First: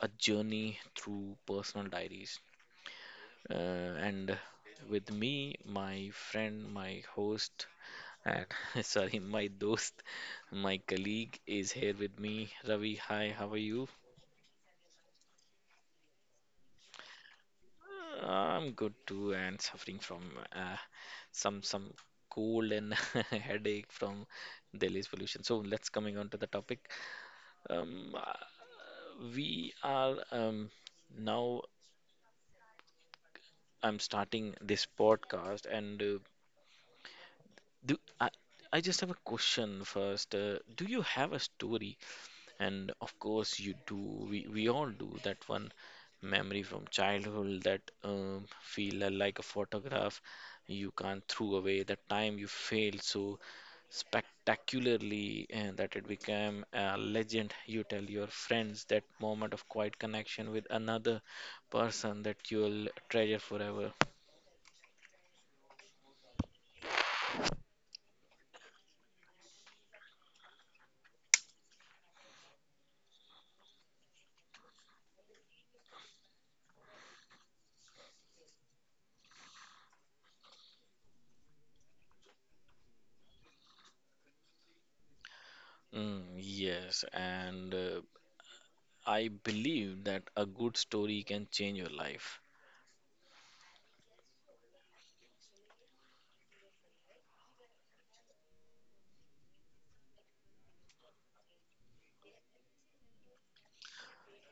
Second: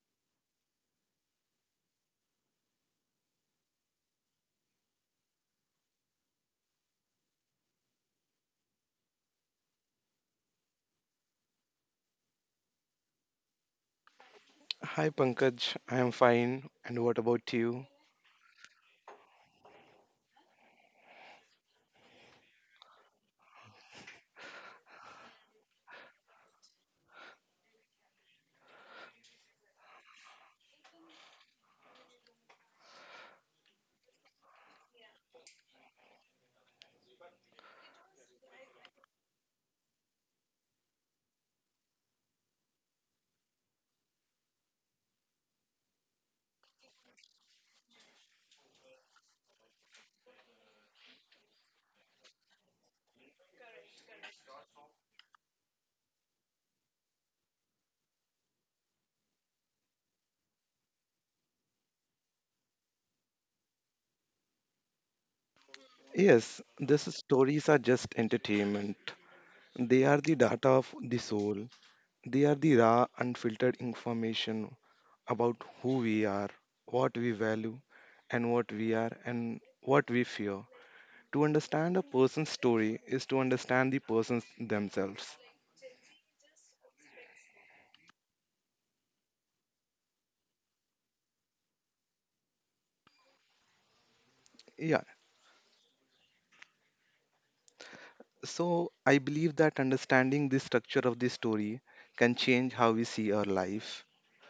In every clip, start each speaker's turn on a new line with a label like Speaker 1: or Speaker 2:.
Speaker 1: a journey through personal diaries. Uh, and with me, my friend, my host. And sorry, my dost, my colleague is here with me. Ravi, hi, how are you?
Speaker 2: Hi Pankaj, I am fine. And what about you?
Speaker 1: I'm good too, and suffering from uh, some cold and headache from Delhi's pollution. So let's coming on to the topic. Um, uh, we are now. I'm starting this podcast, and do I, I just have a question first. Do you have a story? And of course, you do, we all do that one memory from childhood that feel like a photograph you can't throw away, that time you failed so spectacularly and that it became a legend. You tell your friends that moment of quiet connection with another person that you'll treasure forever.
Speaker 2: Yes, these stories are just entertainment. They are the data of the soul. They are the raw, unfiltered information about who we are, what we value, and what we are, and what we fear. To understand a person's story is to understand the persons themselves.
Speaker 1: Mm, yes, and I believe that a good story can change your life.
Speaker 2: Yeah, so I believe that understanding the structure of the story can change how we see our life.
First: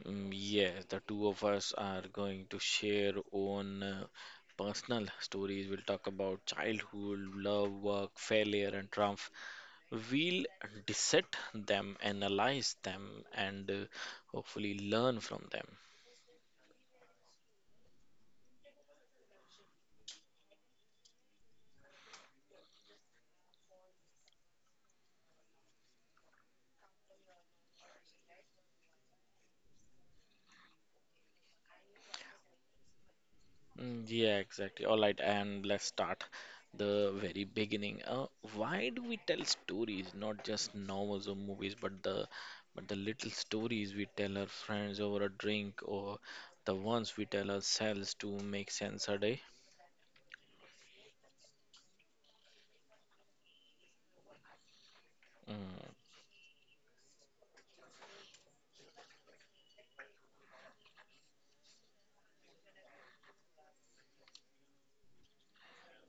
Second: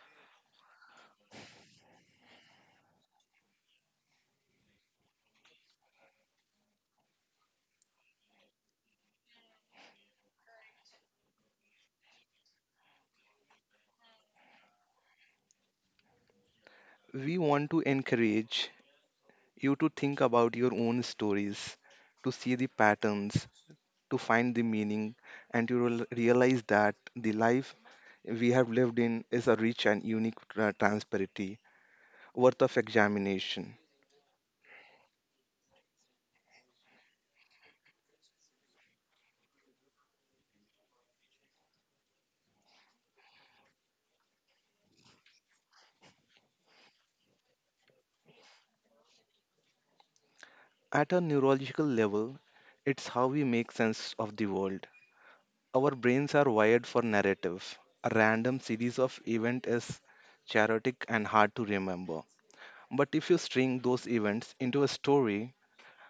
Speaker 1: Mm, yes, the two of us are going to share own personal stories. We'll talk about childhood, love, work, failure, and triumph. We'll dissect them, analyze them, and hopefully learn from them.
Speaker 2: We want to encourage you to think about your own stories, to see the patterns, to find the meaning, and to realize that the life we have lived in is a rich and unique transparency worth of examination.
Speaker 1: Mm, yeah, exactly. All right, and let's start the very beginning. Why do we tell stories, not just novels or movies, but the little stories we tell our friends over a drink, or the ones we tell ourselves to make sense a day?
Speaker 2: At a neurological level, it's how we make sense of the world. Our
Speaker 1: Mm.
Speaker 2: brains are wired for narrative. A random series of events is chaotic and hard to remember. But if you string those events into a story,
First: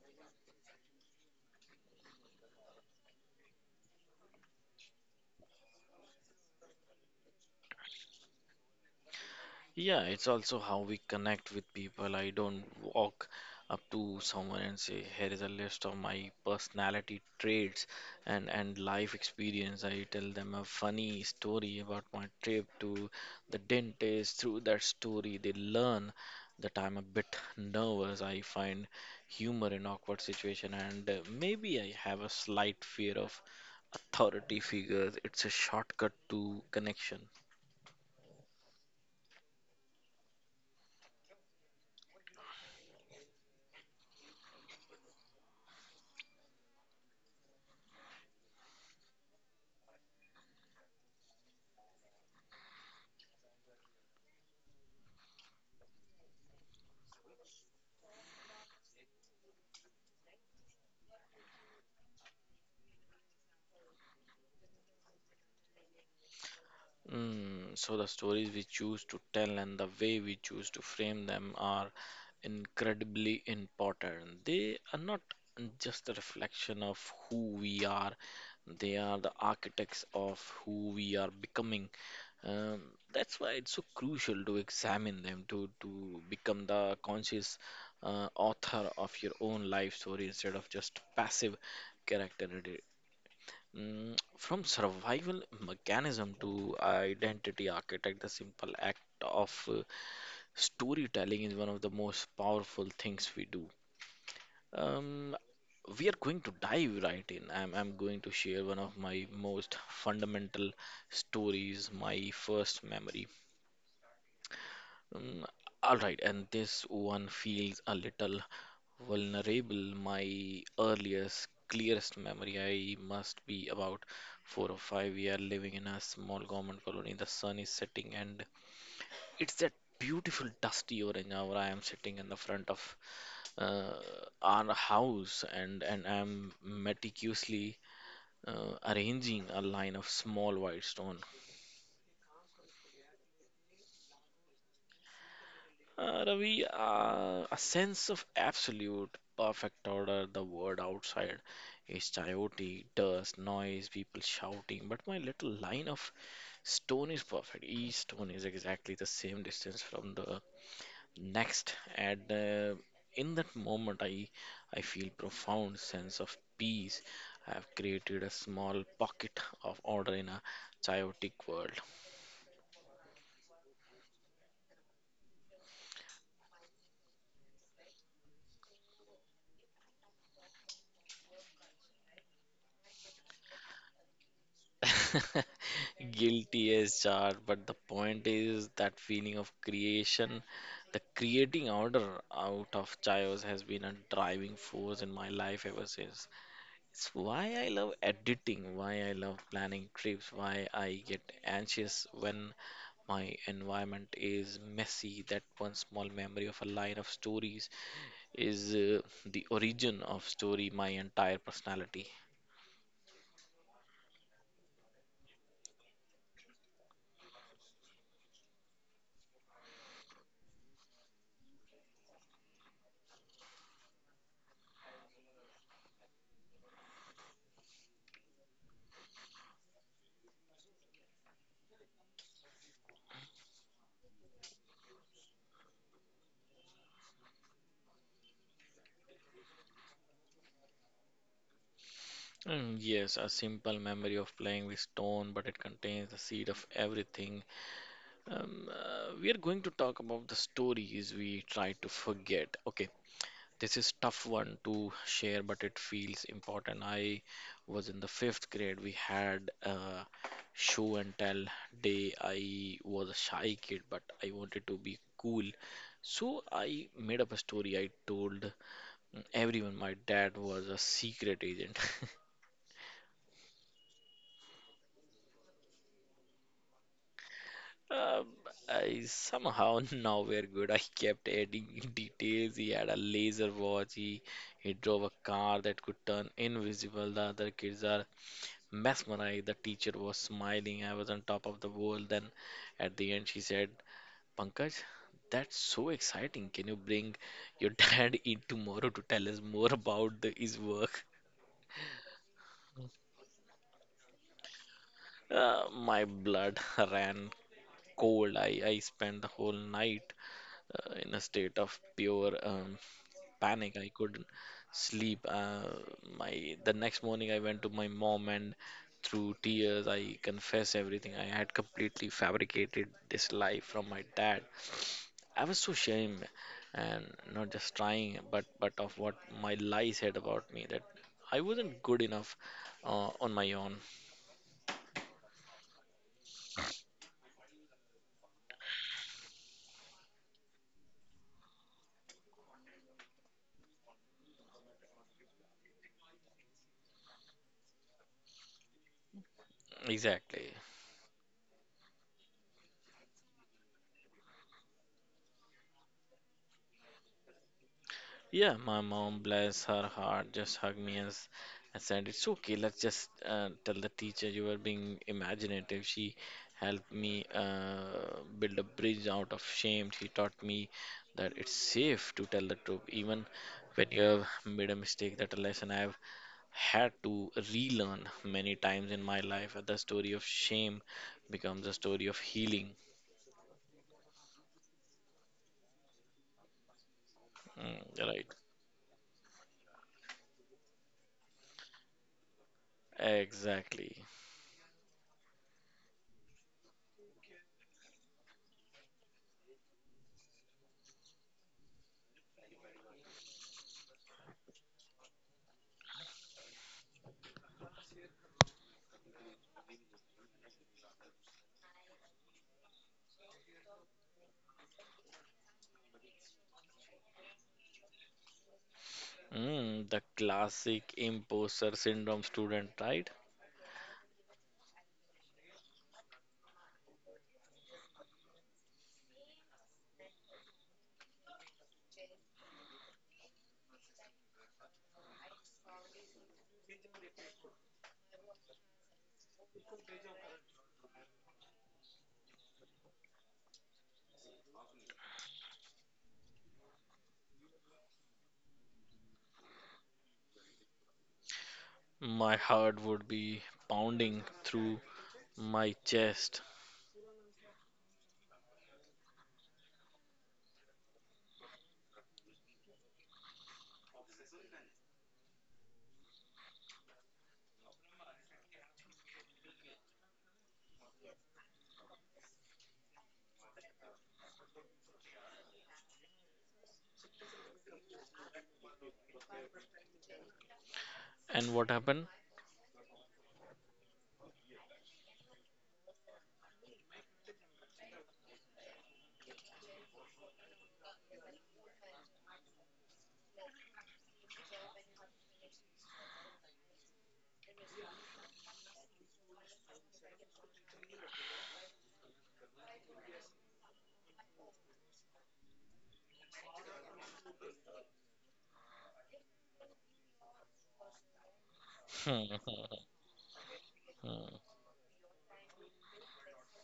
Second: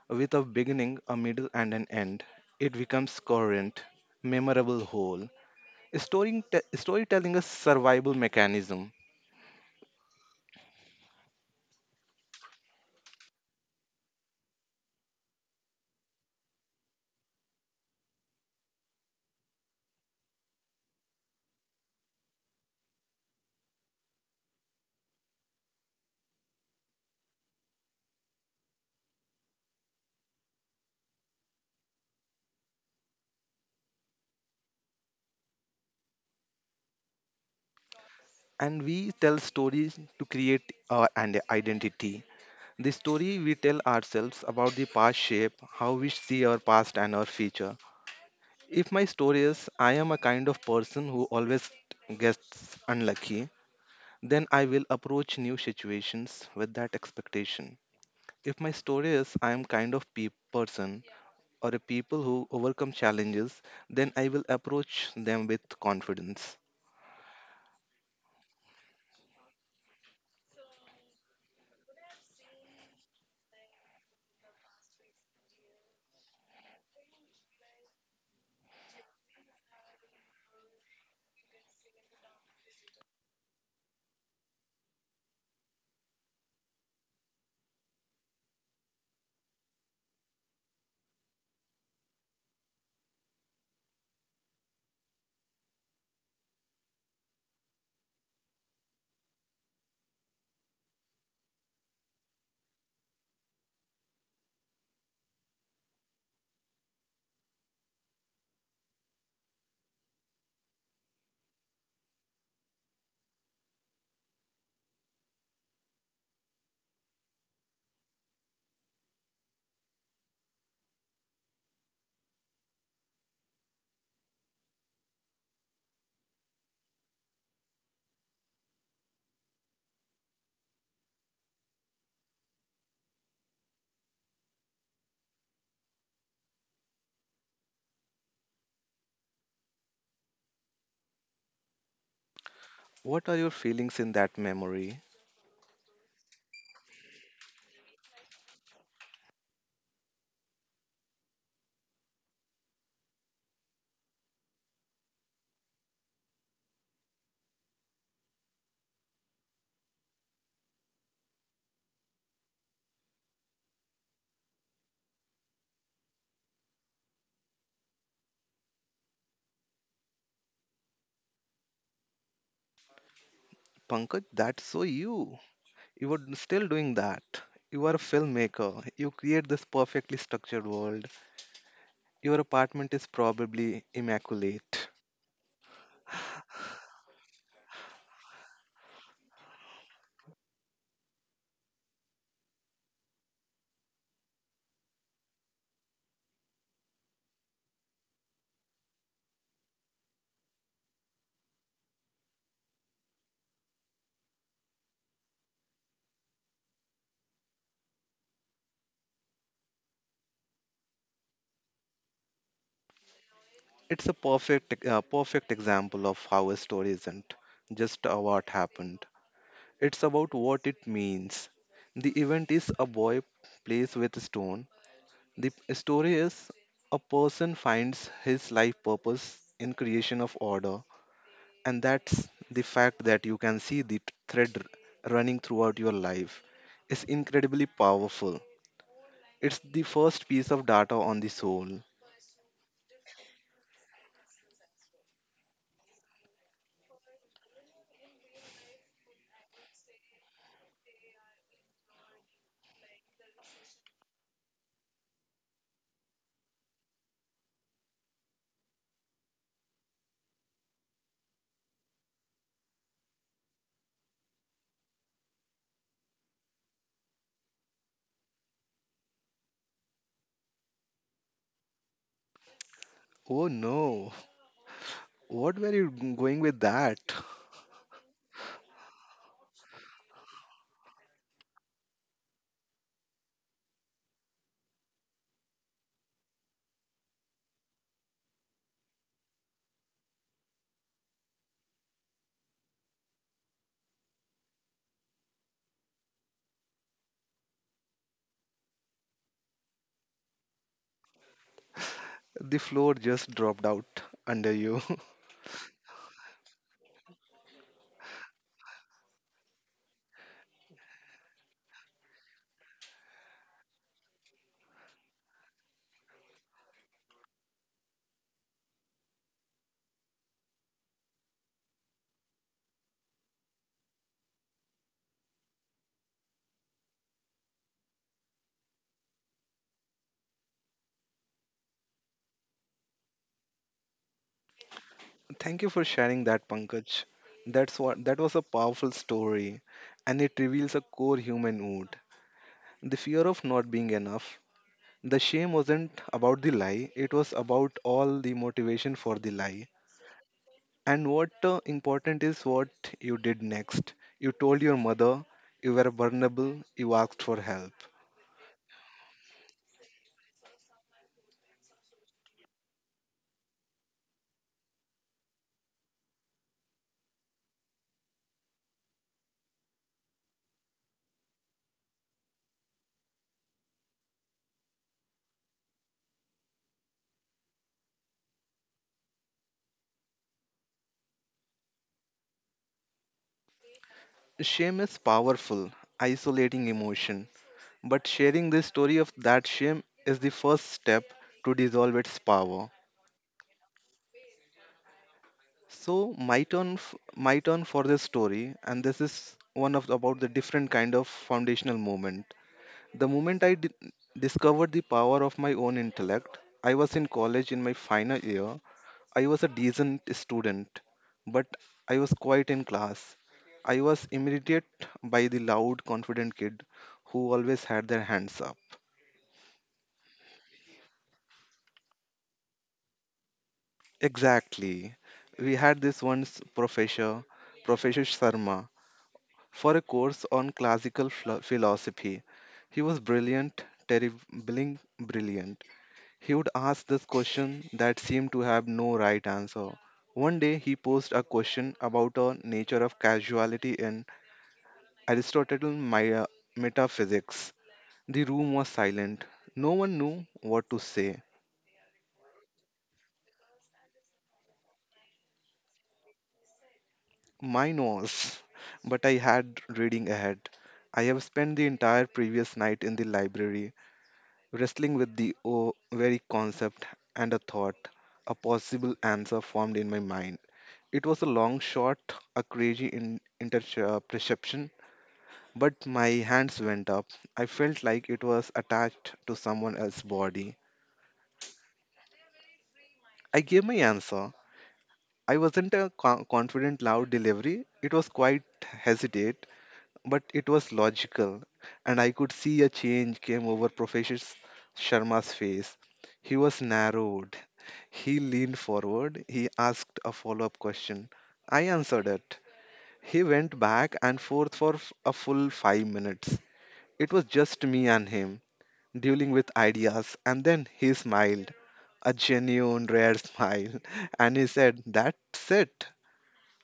Speaker 2: with a beginning, a middle, and an end, it becomes coherent, memorable whole. Storytelling is survival mechanism,
Speaker 1: Yeah, it's also how we connect with people. I don't walk up to someone and say, "Here is a list of my personality traits and life experience." I tell them a funny story about my trip to the dentist. Through that story, they learn that I'm a bit nervous. I find humor in awkward situation, and maybe I have a slight fear of authority figures. It's a shortcut to connection.
Speaker 2: and we tell stories to create an identity. The story we tell ourselves about the past shape how we see our past and our future. If my story is I am a kind of person who always gets unlucky, then I will approach new situations with that expectation. If my story is I am kind of person or a people who overcome challenges, then I will approach them with confidence.
Speaker 1: Mm, so the stories we choose to tell and the way we choose to frame them are incredibly important. They are not just a reflection of who we are, they are the architects of who we are becoming. Um, that's why it's so crucial to examine them, to become the conscious author of your own life story instead of just passive character. Mm, from survival mechanism to identity architect, the simple act of storytelling is one of the most powerful things we do. Um, we are going to dive right in. I'm going to share one of my most fundamental stories, my first memory. Mm, all right, and this one feels a little vulnerable. My earliest, clearest memory, I must be about four or five. We are living in a small government colony. The sun is setting, and it's that beautiful dusty orange hour. I am sitting in the front of uh, our house, and I'm meticulously arranging a line of small white stone.
Speaker 2: What are your feelings in that memory?
Speaker 1: Ravi, a sense of absolute perfect order, the world outside is chaotic, dust, noise, people shouting, but my little line of stone is perfect. Each stone is exactly the same distance from the next, and in that moment, I feel profound sense of peace. I have created a small pocket of order in a chaotic world.
Speaker 2: Pankaj, that's so you. You are still doing that. You are a filmmaker. You create this perfectly structured world. Your apartment is probably immaculate.
Speaker 1: Guilty as charged, but the point is that feeling of creation, the creating order out of chaos has been a driving force in my life ever since. It's why I love editing, why I love planning trips, why I get anxious when my environment is messy. That one small memory of a line of stories is the origin of story, my entire personality.
Speaker 2: It's a perfect example of how a story isn't just what happened. It's about what it means. The event is a boy plays with a stone. The story is a person finds his life purpose in creation of order, and that's the fact that you can see the thread running throughout your life is incredibly powerful. It's the first piece of data on the soul.
Speaker 1: Mm, yes, a simple memory of playing with stone, but it contains the seed of everything. We are going to talk about the stories we try to forget. Okay, this is tough one to share, but it feels important. I was in the fifth grade. We had a show and tell day. I was a shy kid, but I wanted to be cool. So I made up a story. I told everyone my dad was a secret agent.
Speaker 2: Oh no, what were you going with that?
Speaker 1: Um, I somehow now we're good. I kept adding details. He had a laser watch. He drove a car that could turn invisible. The other kids are mesmerized. The teacher was smiling. I was on top of the world. Then at the end, she said, "Pankaj, that's so exciting. Can you bring your dad in tomorrow to tell us more about the, his work?"
Speaker 2: The floor just dropped out under you.
Speaker 1: My blood ran cold. I spent the whole night in a state of pure panic. I couldn't sleep. My the next morning I went to my mom and through tears I confessed everything. I had completely fabricated this lie from my dad. I was so ashamed and not just trying, but of what my lie said about me that I wasn't good enough on my own.
Speaker 2: Thank you for sharing that, Pankaj. That's what that was a powerful story, and it reveals a core human wound. The fear of not being enough. The shame wasn't about the lie, it was about all the motivation for the lie.
Speaker 1: Exactly.
Speaker 2: And what important is what you did next. You told your mother you were vulnerable, you asked for help.
Speaker 1: Yeah, my mom, bless her heart, just hugged me and said, it's okay, let's just tell the teacher you were being imaginative. She helped me build a bridge out of shame. She taught me that it's safe to tell the truth, even when you have made a mistake. That a lesson I've had to relearn many times in my life. The story of shame becomes a story of healing.
Speaker 2: Shame is powerful, isolating emotion,
Speaker 1: Mm,
Speaker 2: but
Speaker 1: right,
Speaker 2: sharing the story of that shame is the first step to dissolve its power.
Speaker 1: exactly.
Speaker 2: So my turn, my turn for this story, and this is one of the- about the different kind of foundational moment. The moment I discovered the power of my own intellect, I was in college in my final year. I was a decent student, but I was quiet in class. I was imitated by the loud, confident kid who always had their hands up.
Speaker 1: Mm, the classic imposter syndrome student, right?
Speaker 2: Exactly. We had this once professor, Professor Sharma, for a course on classical philosophy. He was brilliant, terribly brilliant, He would ask this question that seemed to have no right answer. One day he posed a question about a nature of casuality in Aristotelian metaphysics. The room was silent. No one knew what to say.
Speaker 1: My heart would be pounding through my chest.
Speaker 2: Mine was, but I had reading ahead. I have spent the entire previous night in the library wrestling with the very concept and a thought, a possible answer formed in my mind. It was a long shot, a crazy perception, but my hands went up. I felt like it was attached to someone else's body.
Speaker 1: And what happened?
Speaker 2: I gave my answer. I wasn't a confident, loud delivery. It was quite hesitate, but it was logical, and I could see a change came over Professor Sharma's face. He was narrowed. He leaned forward. He asked a follow up question. I answered it. He went back and forth for a full 5 minutes. It was just me and him, dealing with ideas, and then he smiled a
Speaker 1: Hmm,
Speaker 2: genuine, rare smile,
Speaker 1: hmm.
Speaker 2: and he said, "That's it.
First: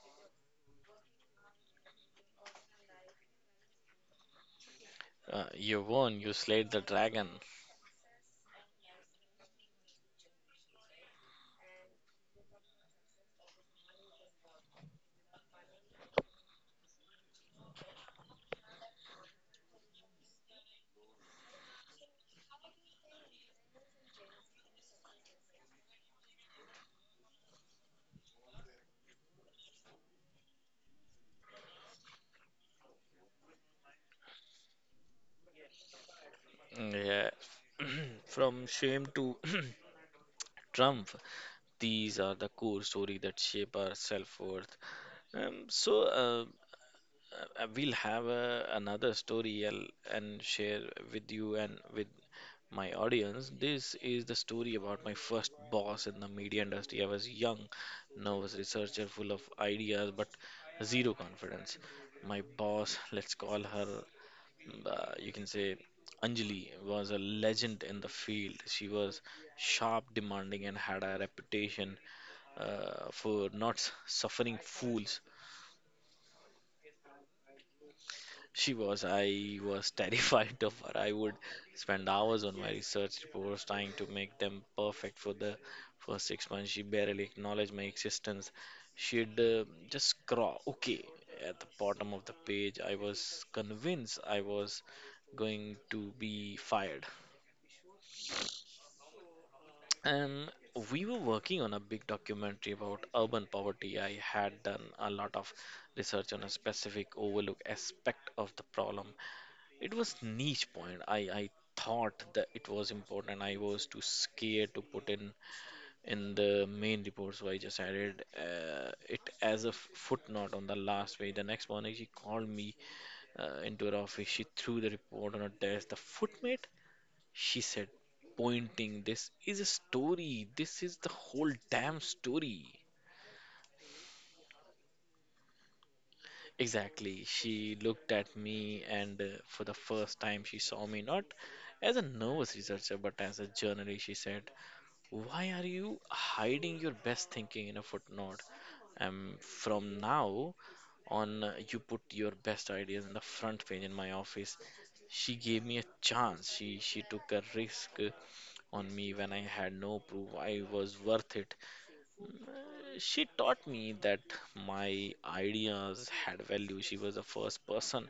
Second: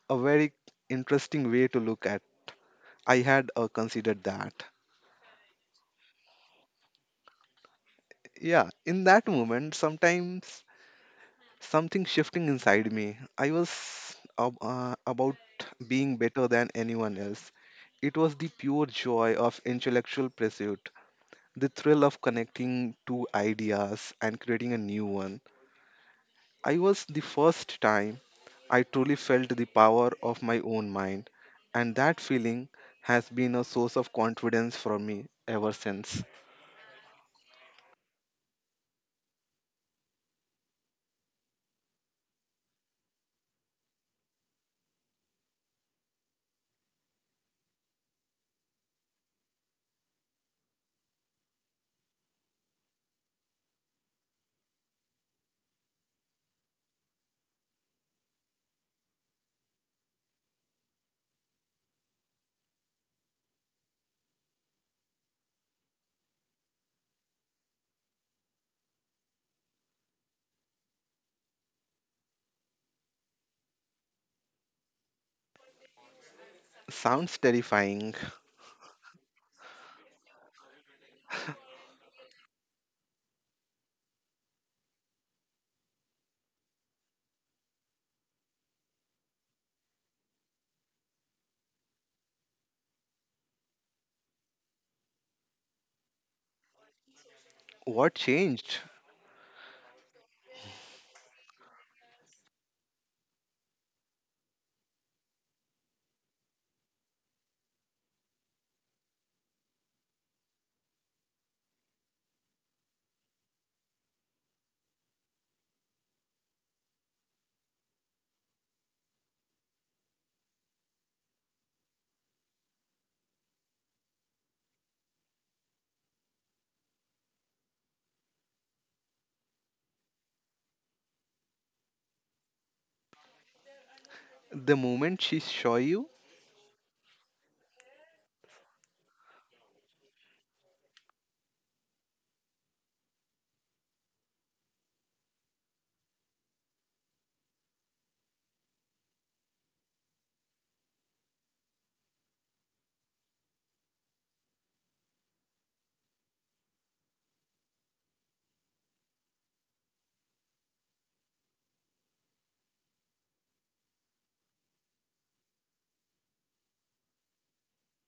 Speaker 2: A very interesting way to look at. I had considered that."
Speaker 1: You won, you slayed the dragon.
Speaker 2: Yeah, in that moment, sometimes something shifting inside me. I was about being better than anyone else. It was the pure joy of intellectual pursuit, the thrill of connecting two ideas and creating a new one. I was the first time I truly felt the power of my own mind, and that feeling has been a source of confidence for me ever since.
Speaker 1: Yeah. From shame to triumph, these are the core story that shape our self-worth. Um, so, uh, we'll have another story and share with you and with my audience. This is the story about my first boss in the media industry. I was young, nervous researcher, full of ideas, but zero confidence. My boss, let's call her, you can say Anjali, was a legend in the field. She was sharp, demanding, and had a reputation for not suffering fools.
Speaker 2: Sounds terrifying.
Speaker 1: She was. I was terrified of her. I would spend hours on my research reports trying to make them perfect for the first 6 months. She barely acknowledged my existence. She'd just scrawl, okay, at the bottom of the page. I was convinced I was going to be fired.
Speaker 2: What changed?
Speaker 1: And we were working on a big documentary about urban poverty. I had done a lot of research on a specific overlook aspect of the problem. It was niche point. I thought that it was important. I was too scared to put in the main report, so I just added it as a footnote on the last page. The next morning, she called me into her office. She threw the report on her desk. The footmate, she said, pointing, "This is a story. This is the whole damn story."
Speaker 2: The moment she saw you,
Speaker 1: Exactly. She looked at me, and for the first time, she saw me not as a nervous researcher, but as a journalist. She said, why are you hiding your best thinking in a footnote? From now on, you put your best ideas in the front page in my office. She gave me a chance. She took a risk on me when I had no proof. I was worth it. Uh, She taught me that my ideas had value. She was the first person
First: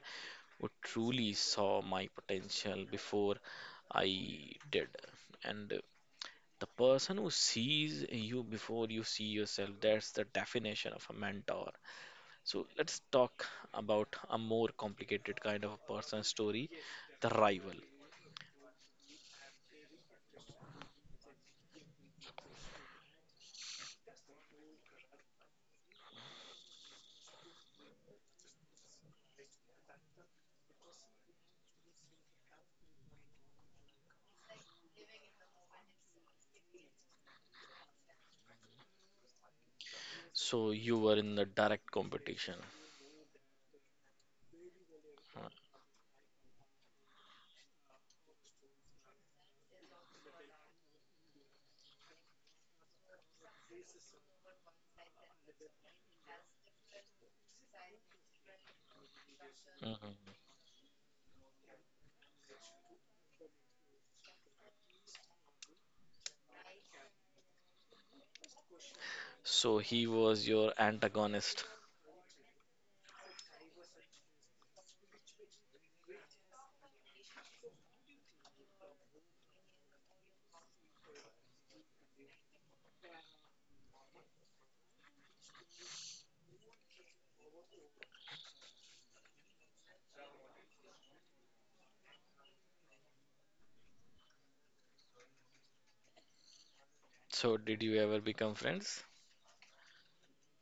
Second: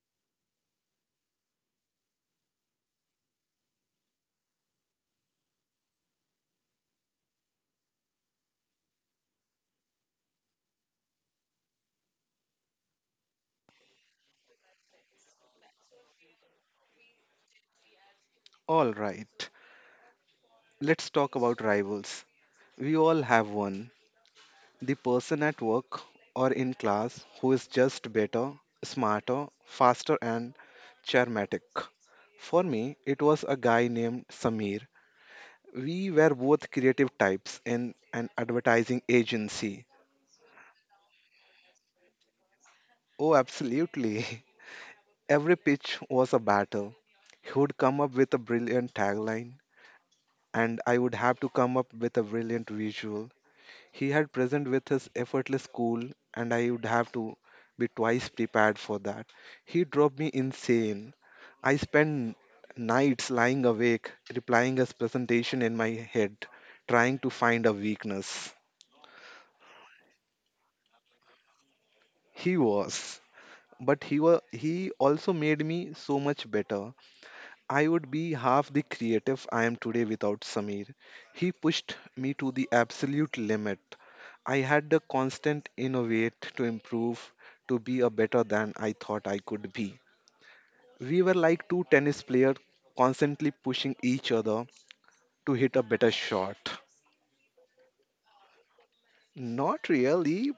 Speaker 1: who truly saw my potential before I did. And the person who sees you before you see yourself, that's the definition of a mentor. So let's talk about a more complicated kind of a person story, the rival.
Speaker 2: all right. Let's talk about rivals. We all have one. The person at work or in class who is just better, smarter, faster, and charismatic. For me, it was a guy named Samir. We were both creative types in an advertising agency.
Speaker 1: So you were in the direct competition.
Speaker 2: Oh, absolutely. Every pitch was a battle. He would come up with a brilliant tagline, and I would have to come up with a brilliant visual. He had present with his effortless cool, and I would have to be twice prepared for that. He drove me
Speaker 1: Mhm.
Speaker 2: insane. I spent nights lying awake, replying his presentation in my head, trying to find a weakness.
Speaker 1: So he was your antagonist.
Speaker 2: He was. But he also made me so much better. I would be half the creative I am today without Samir. He pushed me to the absolute limit. I had to constant innovate to improve, to be a better than I thought I could be. We were like two tennis players constantly pushing each other to hit a better shot.
Speaker 1: So did you ever become friends?
Speaker 2: Not really.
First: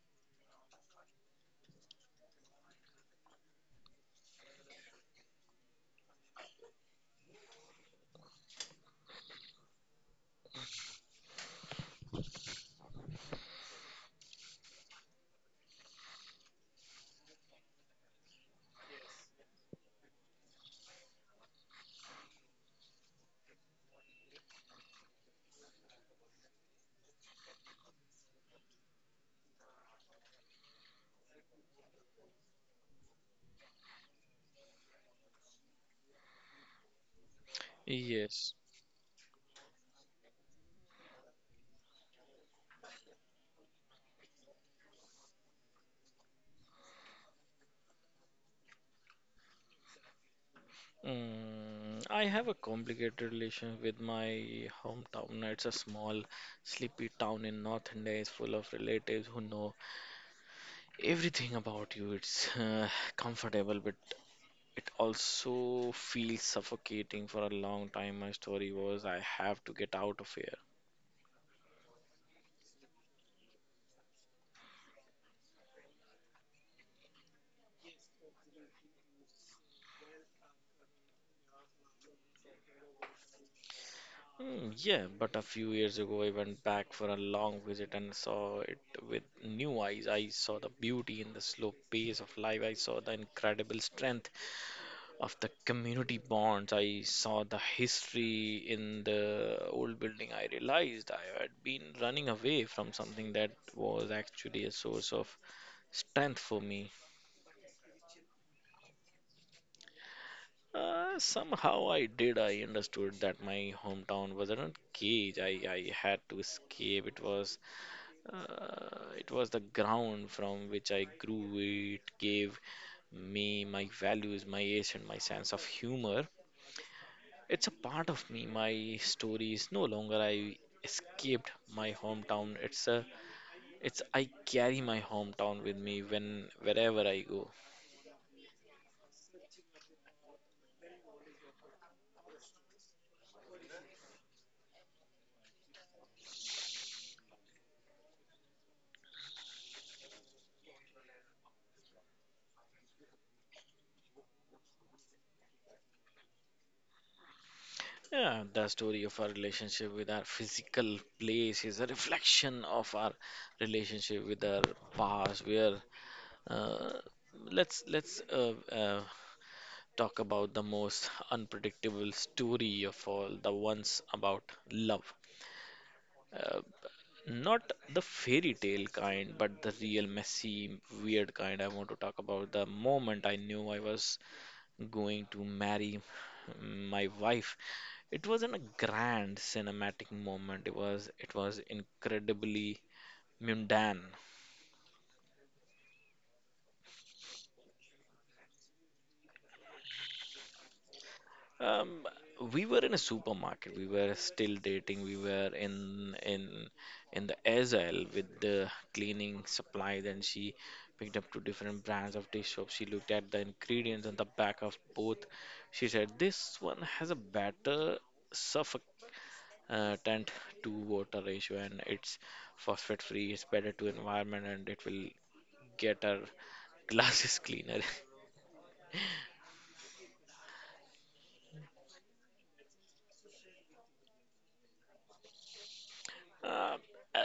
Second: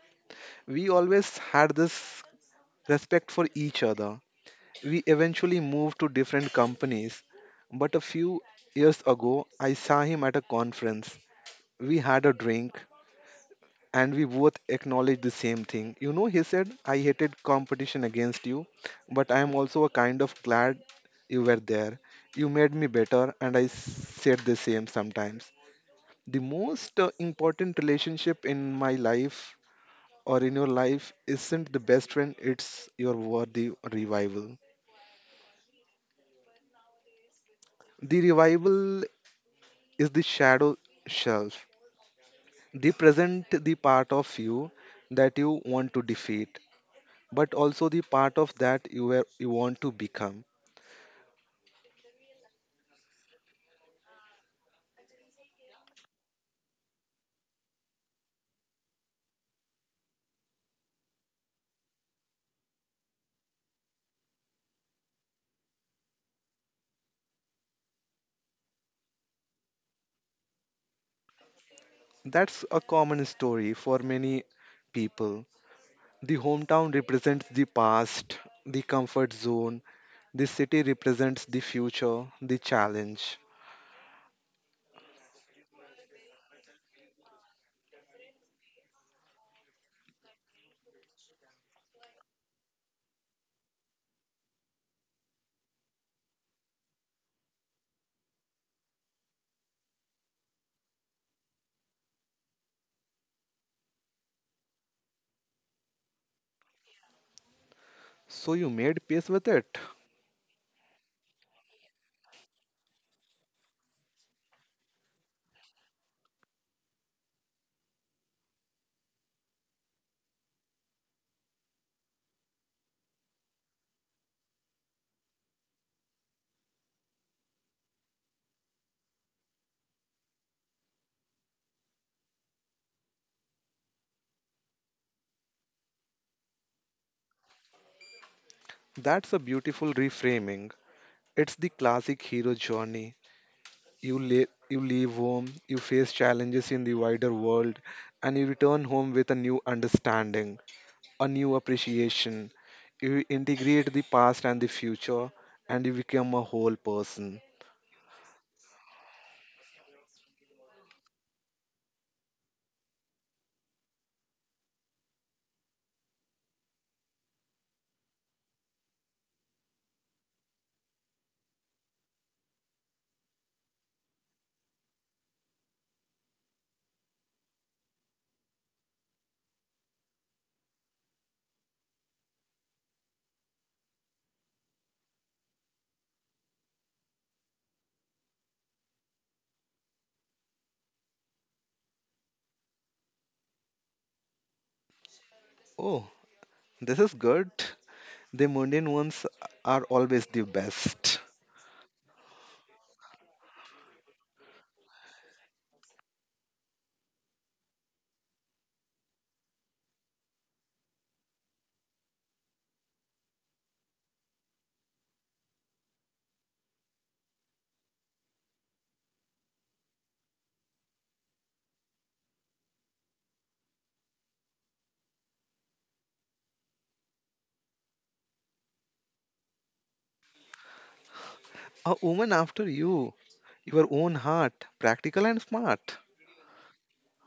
Speaker 2: We always had this respect for each other. We eventually moved to different companies, but a few years ago I saw him at a conference. We had a drink and we both acknowledged the same thing. You know, he said, "I hated competition against you, but I am also a kind of glad you were there. You made me better," and I said the same sometimes. The most important relationship in my life or in your life isn't the best friend, it's your worthy revival. The
Speaker 1: Yes.
Speaker 2: revival is the shadow shelf. They present the part of you that you want to defeat but also the part of that you were, you want to become.
Speaker 1: Mm, I have a complicated relation with my hometown. It's a small, sleepy town in North India. It's full of relatives who know everything about you. It's comfortable, but it also feels suffocating for a long time. My story was I have to get out of here.
Speaker 2: That's a common story for many people. The hometown represents the past, the comfort zone. The city represents the future, the challenge.
Speaker 1: Hmm, yeah, but a few years ago, I went back for a long visit and saw it with new eyes. I saw the beauty in the slow pace of life. I saw the incredible strength of the community bonds. I saw the history in the old building. I realized I had been running away from something that was actually a source of strength for me.
Speaker 2: So you made peace with it.
Speaker 1: Somehow I did. I understood that my hometown wasn't a cage. I had to escape. It was the ground from which I grew. It gave me my values, my age, and my sense of humor. It's a part of me. My story is no longer I escaped my hometown. It's I carry my hometown with me when wherever I go.
Speaker 2: That's a beautiful reframing. It's the classic hero journey. You leave home, you face challenges in the wider world, and you return home with a new understanding, a new appreciation. You integrate the past and the future, and you become a whole person.
Speaker 1: Yeah, the story of our relationship with our physical place is a reflection of our relationship with our past. Where uh, let's Talk about the most unpredictable story of all, the ones about love. Uh, Not the fairy tale kind, but the real messy, weird kind. I want to talk about the moment I knew I was going to marry my wife. It wasn't a grand cinematic moment. It was incredibly mundane.
Speaker 2: Oh, this is good. The mundane ones are always the best.
Speaker 1: Um, we were in a supermarket. We were still dating. We were in the Azal with the cleaning supplies, and she picked up two different brands of dish soap. She looked at the ingredients on the back of both. She said, "This one has a better surfactant to water ratio, and it's phosphate free. It's better to environment, and it will get our glasses cleaner."
Speaker 2: A woman after you, your own heart, practical and smart.
Speaker 1: Uh, I,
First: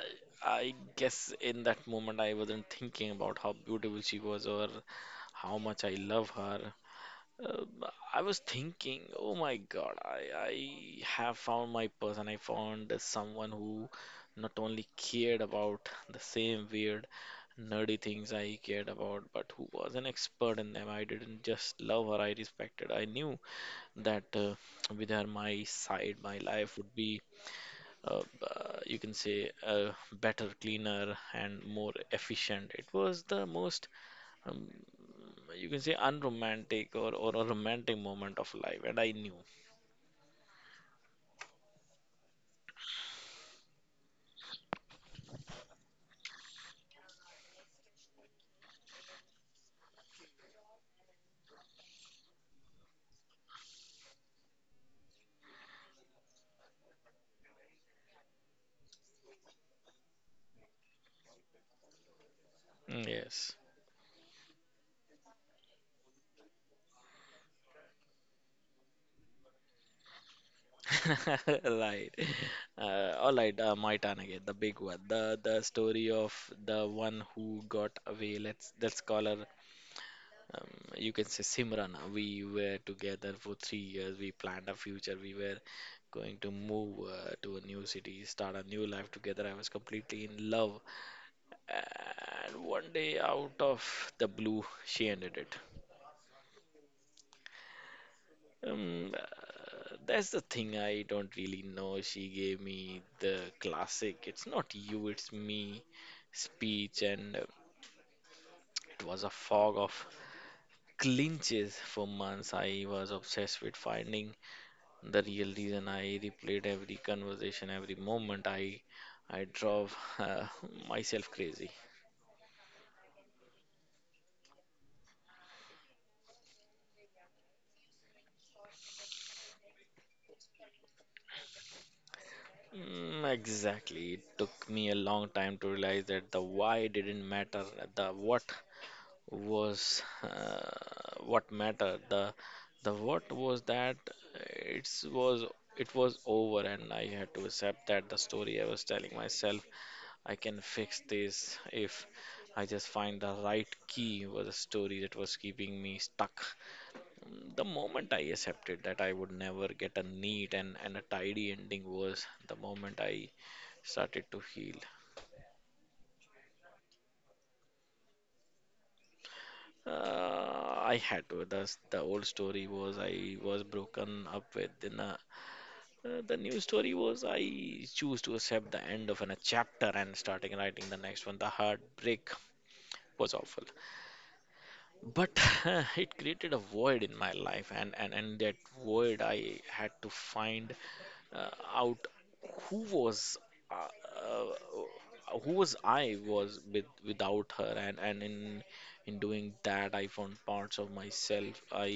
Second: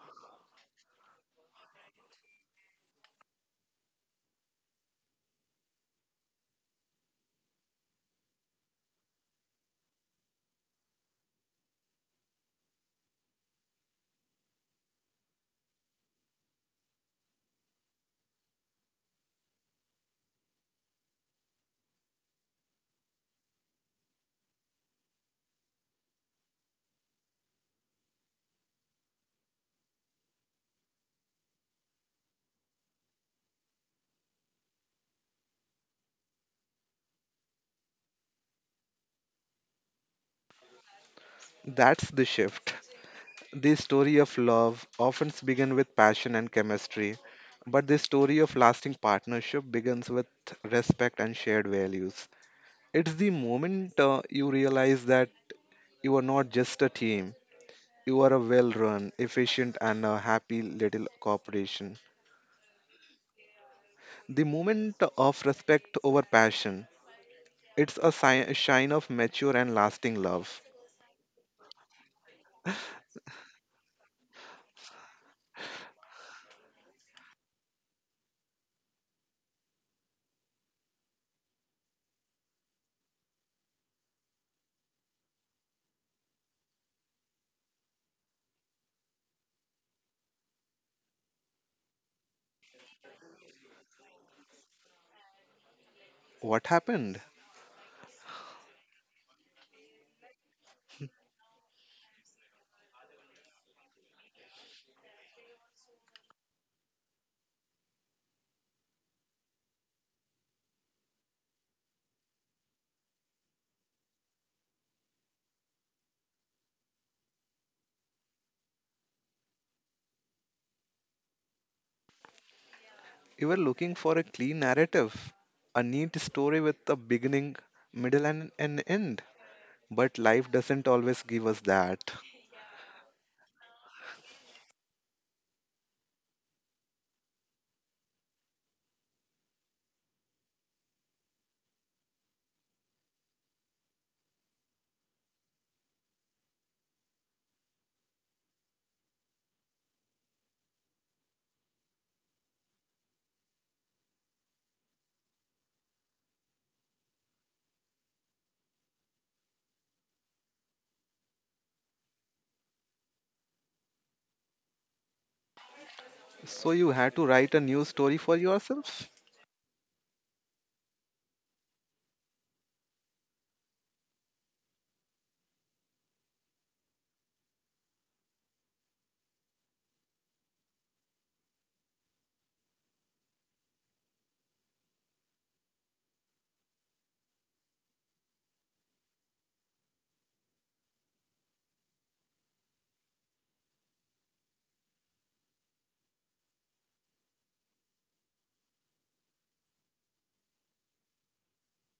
Speaker 1: I guess in that moment I wasn't thinking about how beautiful she was or how much I love her. Uh, I was thinking, oh my God, I have found my person. I found someone who not only cared about the same weird, nerdy things I cared about, but who was an expert in them. I didn't just love her, I respected. I knew that with her, my life would be you can say better cleaner and more efficient. It was the most um, you can say unromantic or, a romantic moment of life, and I knew.
Speaker 2: That's the shift. The story of love often begins with passion and chemistry, but the story of lasting partnership begins with respect and shared values. It's the moment you realize that you are not just a team. You are a well run, efficient, and a happy little corporation.
Speaker 1: Mm, yes.
Speaker 2: The moment of respect over passion, it's a sign of mature and lasting love.
Speaker 1: Right. All right, my turn again, the big one, the story of the one who got away. Let's call her um, you can say Simran. We were together for 3 years. We planned a future. We were going to move to a new city, start a new life together. I was completely in love. And one day, out of the blue, she ended it.
Speaker 2: What happened?
Speaker 1: That's the thing, I don't really know. She gave me the classic, it's not you, it's me speech, and it was a fog of clinches for months. I was obsessed with finding the real reason. I replayed every conversation, every moment. I drove myself crazy.
Speaker 2: You were looking for a clean narrative, a neat story with a beginning, middle, and an end. But life doesn't always give us that.
Speaker 1: Mm, exactly. It took me a long time to realize that the why didn't matter. The what mattered. The what was that it's was it was over, and I had to accept that the story I was telling myself, I can fix this if I just find the right key, was a story that was keeping me stuck. Mm, the moment I accepted that I would never get a neat and a tidy ending was the moment I started to heal.
Speaker 2: So you had to write a new story for yourself?
Speaker 1: I had to. Thus, the old story was I was broken up with. The new story was I choose to accept the end of a chapter and starting writing the next one. The heartbreak was awful, but it created a void in my life, and that void I had to find uh, out who was uh, who was I was with without her, and in doing that I found parts of myself i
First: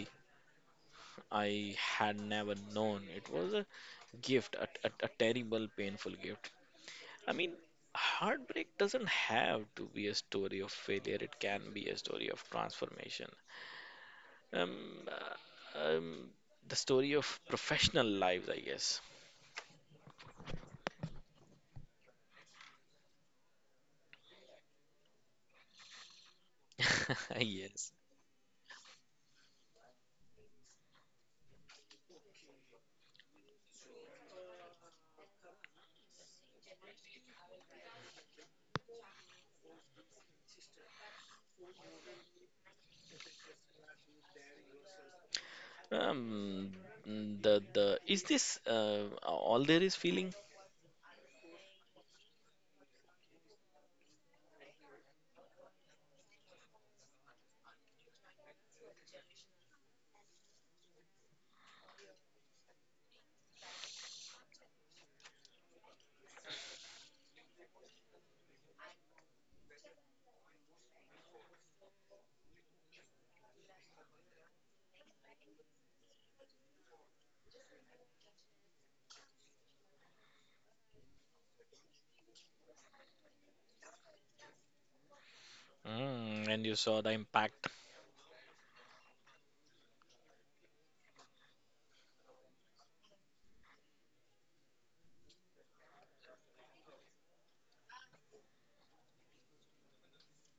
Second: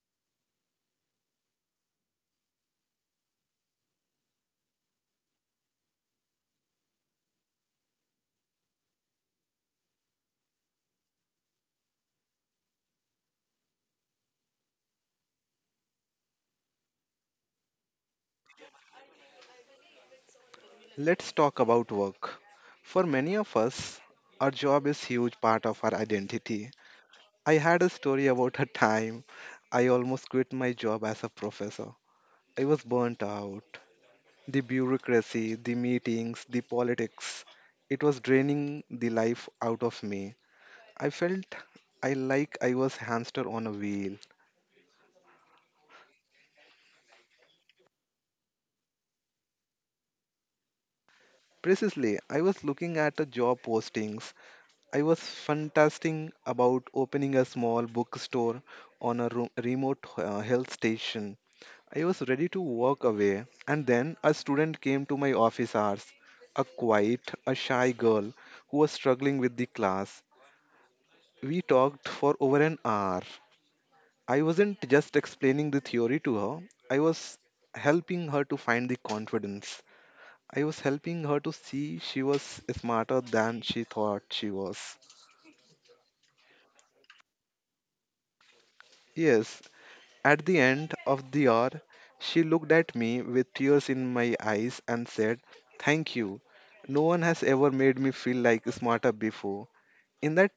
Speaker 1: i had never known. It was a gift, a terrible painful gift, I mean. Heartbreak doesn't have to be a story of failure. It can be a story of transformation. um, uh, um, the story of professional lives, I guess.
Speaker 2: Let's talk about work. For many of us, our job is huge part of our identity. I had a
Speaker 1: Yes.
Speaker 2: story about a time I almost quit my job as a professor. I was burnt out. The bureaucracy, the meetings, the politics, it was draining the life out of me. I felt I like I was hamster on a wheel.
Speaker 1: Um, the is this all there is feeling?
Speaker 2: Precisely, I was looking at the job postings. I was fantasizing about opening a small bookstore on a remote hill station. I was ready to walk away, and then a student came to my office hours, a quiet, a shy girl who was struggling with the class. We talked for over an hour. I wasn't just explaining the theory to her, I was helping her to find the confidence. I was helping her to see she was smarter than she thought she was.
Speaker 1: Mm, and you saw the impact.
Speaker 2: Yes, at the end of the hour, she looked at me with tears in my eyes and said, "Thank you. No one has ever made me feel like smarter before." In that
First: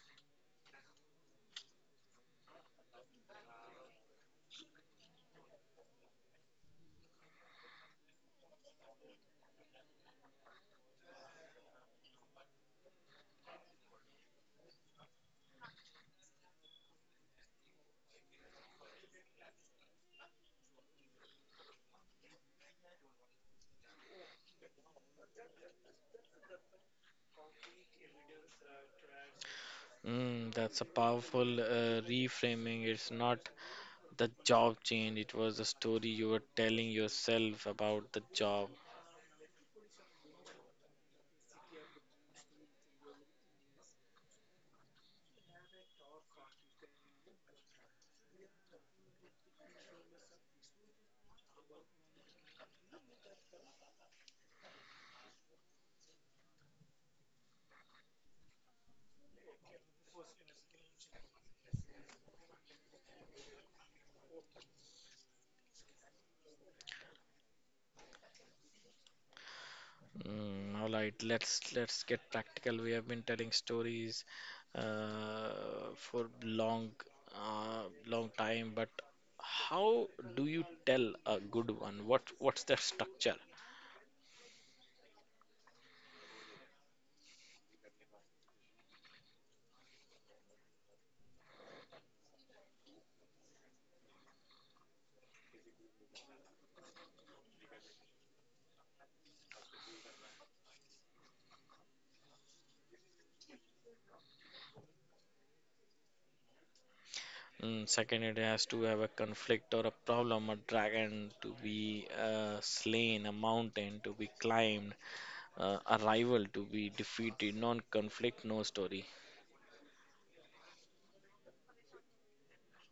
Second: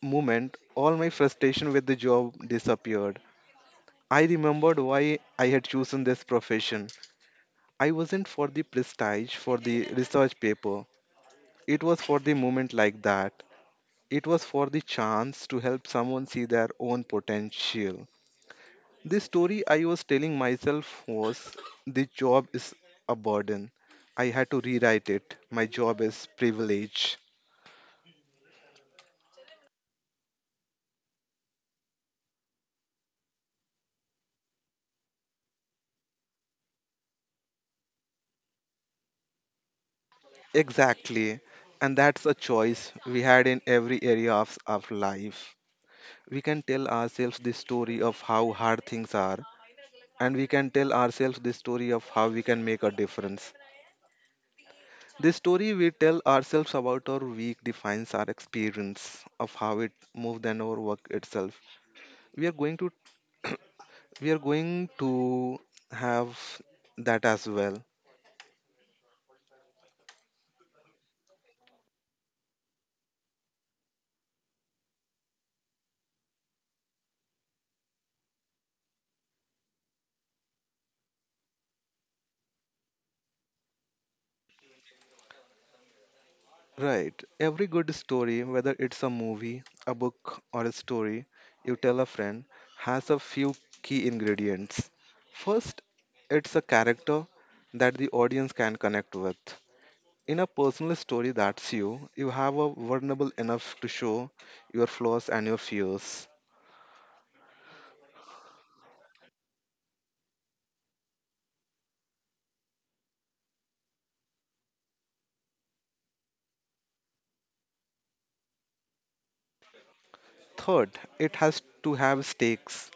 Speaker 2: moment, all my frustration with the job disappeared. I remembered why I had chosen this profession. I wasn't for the prestige, for the research paper. It was for the moment like that. It was for the chance to help someone see their own potential. The story I was telling myself was the job is a burden. I had to rewrite it. My job is privilege.
Speaker 1: Mm, that's a powerful reframing. It's not the job change, it was the story you were telling yourself about the job.
Speaker 2: Exactly. And that's a choice we had in every area of life. We can tell ourselves the story of how hard things are, and we can tell ourselves the story of how we can make a difference. The story we tell ourselves about our week defines our experience of how it moved and our work itself. We are going to we are going to have that as well.
Speaker 1: Mm, all right, let's get practical. We have been telling stories for long time, but how do you tell a good one? What's the structure?
Speaker 2: Right. Every good story, whether it's a movie, a book, or a story you tell a friend, has a few key ingredients. First, it's a character that the audience can connect with. In a personal story that's you, you have a vulnerable enough to show your flaws and your fears.
Speaker 1: Mm, second, it has to have a conflict or a problem, a dragon to be slain, a mountain to be climbed, a rival to be defeated. Non-conflict, no story.
Speaker 2: Third, it has to have stakes.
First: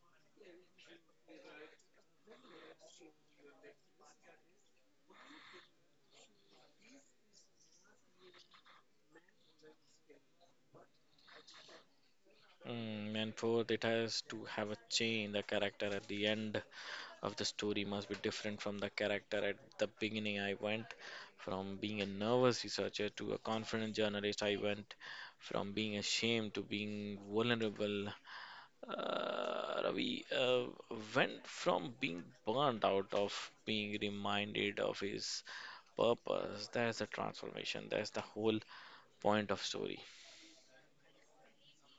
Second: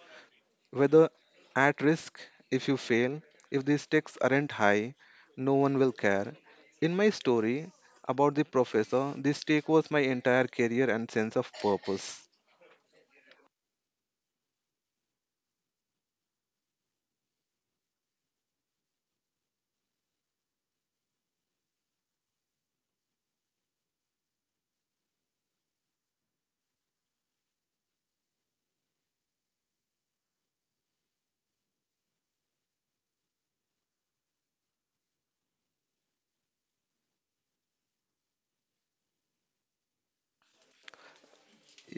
Speaker 2: Whether at risk if you fail, if the stakes aren't high, no one will care. In my story about the professor, the stake was my entire career and sense of purpose.
Speaker 1: Mm, and fourth, it has to have a chain, the character at the end of the story must be different from the character. At the beginning, I went from being a nervous researcher to a confident journalist. I went from being ashamed to being vulnerable. Ravi went from being burnt out of being reminded of his purpose. That's the transformation. That's the whole point of story.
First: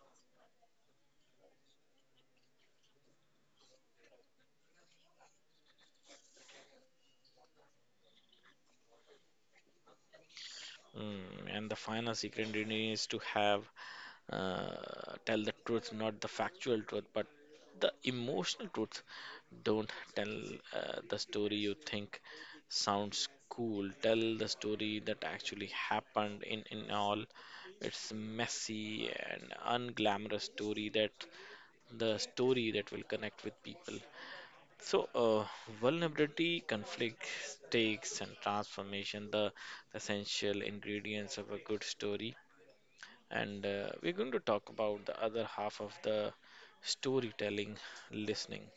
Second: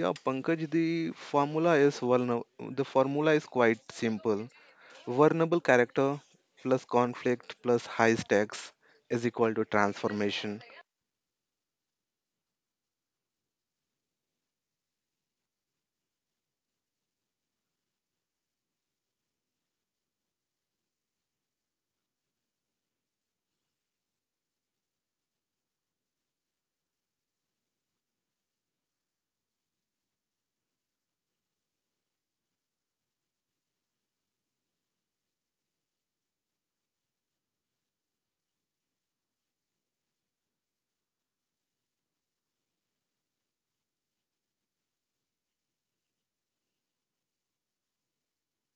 Speaker 2: Yeah, Pankaj, formula is vulner- the formula is quite simple: vulnerable character plus conflict plus high stakes is equal to transformation.
Speaker 1: Mm, and the final secret ingredient is to have, uh, tell the truth, not the factual truth, but the emotional truth. Don't tell the story you think sounds cool. Tell the story that actually happened, in all its messy and unglamorous story, that the story that will connect with people. So, vulnerability, conflict, stakes, and transformation, the essential ingredients of a good story. And we're going to talk about the other half of the storytelling, listening.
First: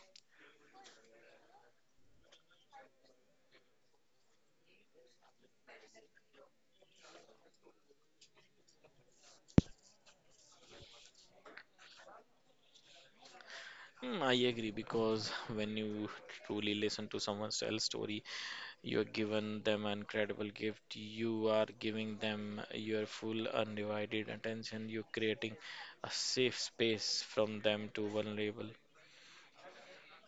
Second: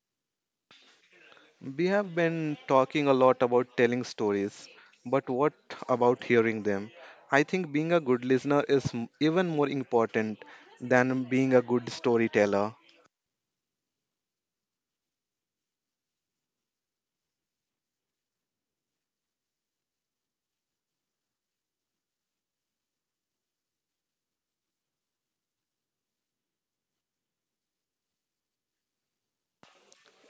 Speaker 2: We have been talking a lot about telling stories, but what about hearing them? I think being a good listener is even more important than being a good storyteller.
Speaker 1: Hmm, I agree, because when you truly listen to someone else's story, you are giving them an incredible gift. You are giving them your full, undivided attention. You're creating a safe space from them to vulnerable.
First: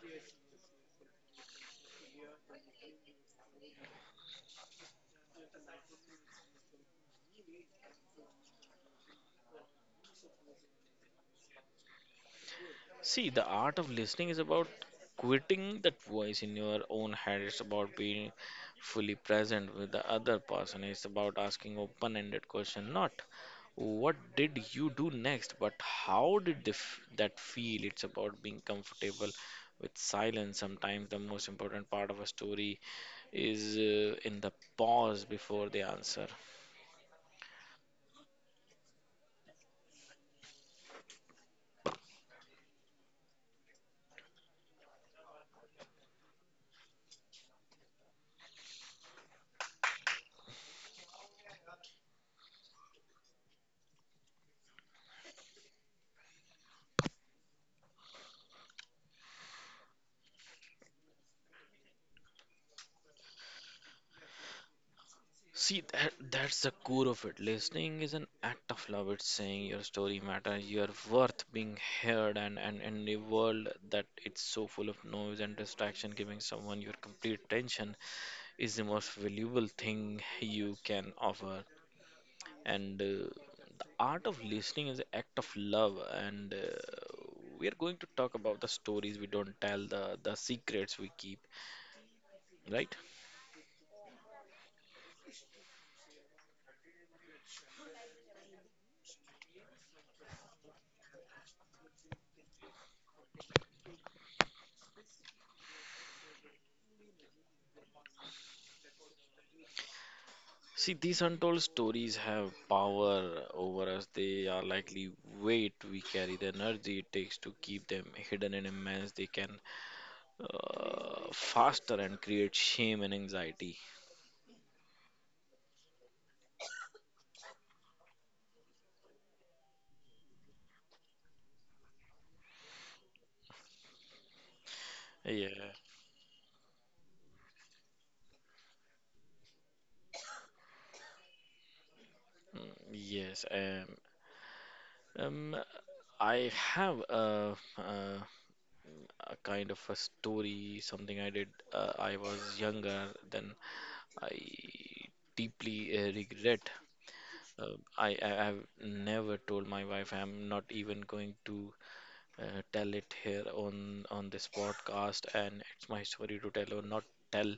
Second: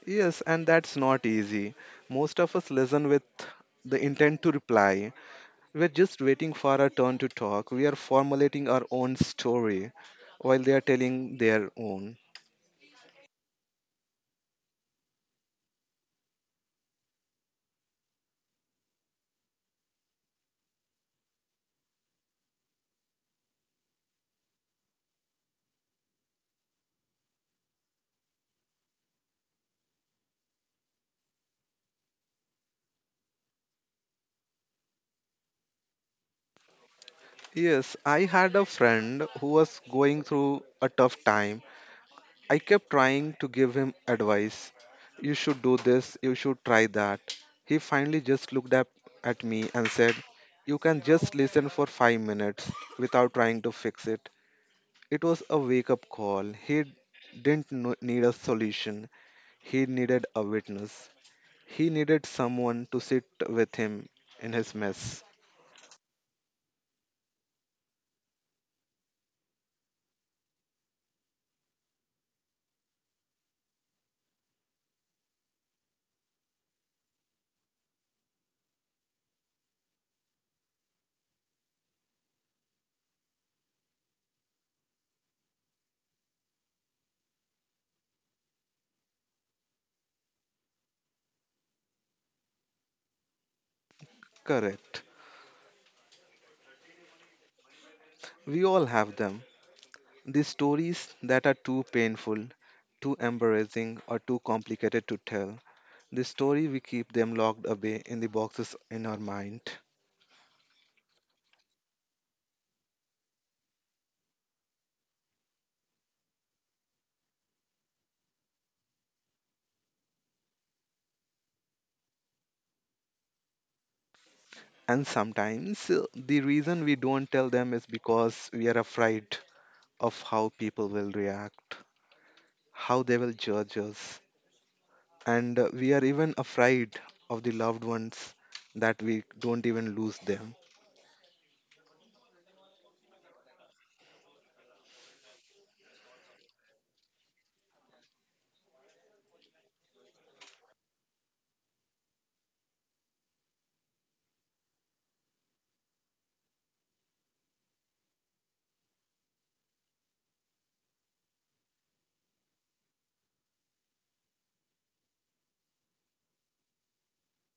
Speaker 2: Yes, and that's not easy. Most of us listen with the intent to reply. We're just waiting for our turn to talk. We are formulating our own story while they are telling their own.
Speaker 1: See, the art of listening is about quitting that voice in your own head. It's about being fully present with the other person. It's about asking open ended question, not what did you do next, but how did that feel? It's about being comfortable with silence. Sometimes the most important part of a story is in the pause before the answer.
Speaker 2: Yes, I had a friend who was going through a tough time. I kept trying to give him advice. You should do this, you should try that. He finally just looked up at me and said, "You can just listen for 5 minutes without trying to fix it." It was a wake up call. He didn't need a solution, he needed a witness. He needed someone to sit with him in his mess.
Speaker 1: See, that's the core of it. Listening is an act of love. It's saying your story matters, your worth being heard, and in a world that it's so full of noise and distraction, giving someone your complete attention is the most valuable thing you can offer. And art of listening is an act of love. And we are going to talk about the stories we don't tell, the secrets we keep, right?
Speaker 2: Correct. We all have them. These stories that are too painful, too embarrassing, or too complicated to tell. The story we keep them locked away in the boxes in our mind.
Speaker 1: See, these untold stories have power over us. They are likely weight we carry, the energy it takes to keep them hidden and immense. They can faster and create shame and anxiety.
Speaker 2: And sometimes the reason we don't tell them is because we are afraid of how people will react, how they will judge us. And
Speaker 1: Yeah,
Speaker 2: we are even afraid of the loved ones that we don't even lose them.
Speaker 1: yes. Um, I have a kind of a story, something I did. I was younger, then I deeply regret. Uh, I I've never told my wife. I'm not even going to tell it here on this podcast, and it's my story to tell or not tell,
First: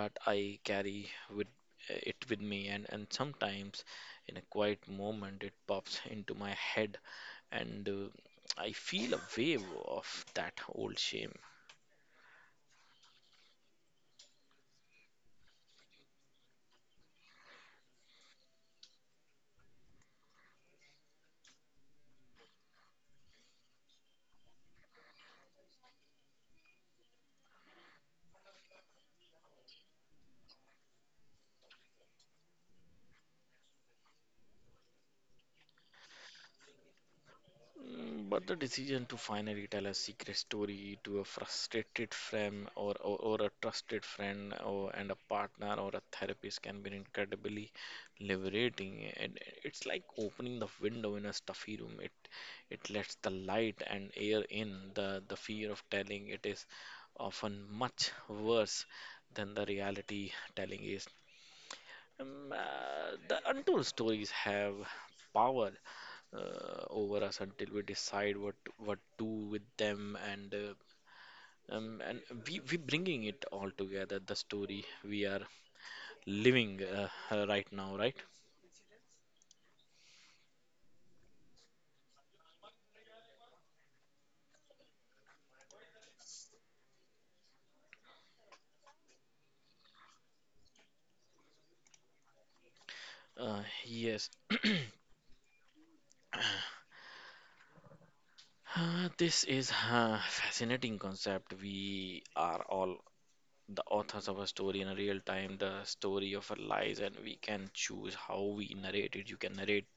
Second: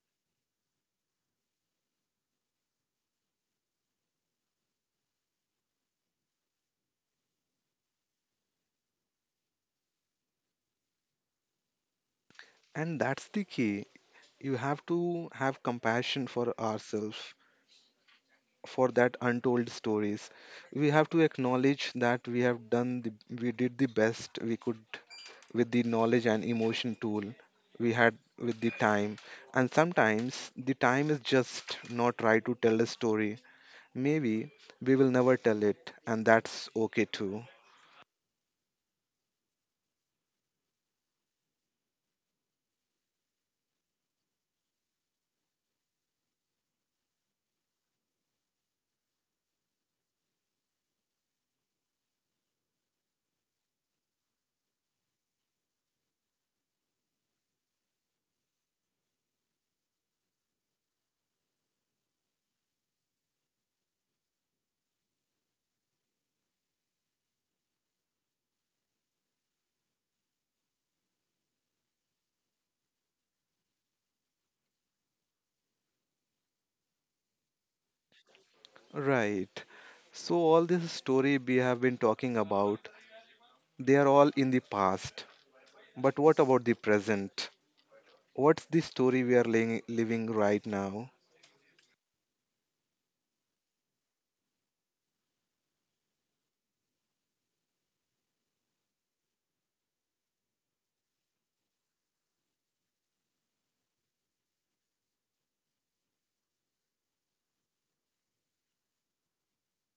Speaker 1: but I carry with it with me, and sometimes in a quiet moment it pops into my head, and I feel a wave of that old shame.
Speaker 2: And that's the key. You have to have compassion for ourselves for that untold stories. We have to acknowledge that we did the best we could with the knowledge and emotion tool we had with the time, and sometimes the time is just not right to tell a story. Maybe we will never tell it, and that's okay too.
Speaker 1: Mm, but the decision to finally tell a secret story to a frustrated friend, or a trusted friend or and a partner or a therapist can be incredibly liberating. And it's like opening the window in a stuffy room. It lets the light and air in. The fear of telling it is often much worse than the reality telling is. The untold stories have power over us until we decide what to do with them, and um, and we bringing it all together, the story we are living right now, right?
Speaker 2: Right. So all this story we have been talking about, they are all in the past, but what about the present? What's the story we are living right now?
Speaker 1: Yes. This is a fascinating concept. We are all the authors of a story in a real time, the story of our lives, and we can choose how we narrate it. You can narrate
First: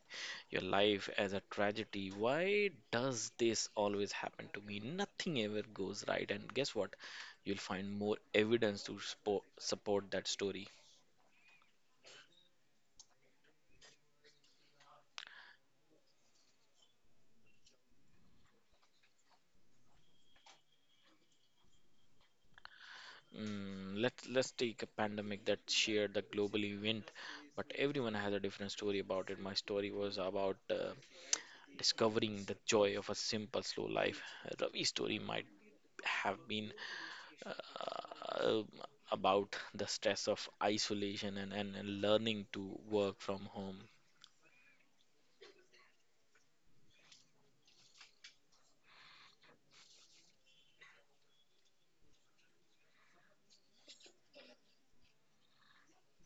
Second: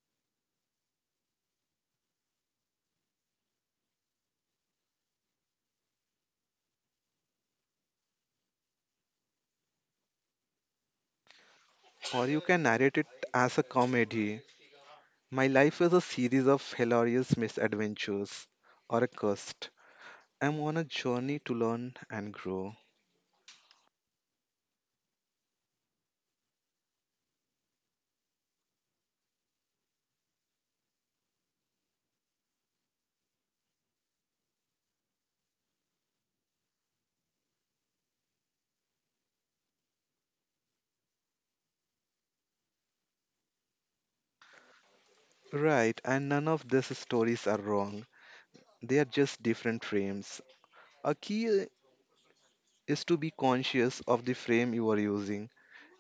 Speaker 1: your life as a tragedy. Why does this always happen to me? Nothing ever goes right. And guess what? You'll find more evidence to support that story.
Speaker 2: Or you can narrate it as a comedy. My life is a series of hilarious misadventures, or a quest. I'm on a journey to learn and grow.
Speaker 1: Mm, let's take a pandemic that shared the global event, but everyone has a different story about it. My story was about discovering the joy of a simple, slow life. Ravi's story might have been uh, about the stress of isolation, and learning to work from home.
Speaker 2: Right, and none of these stories are wrong. They are just different frames. A key is to be conscious of the frame you are using.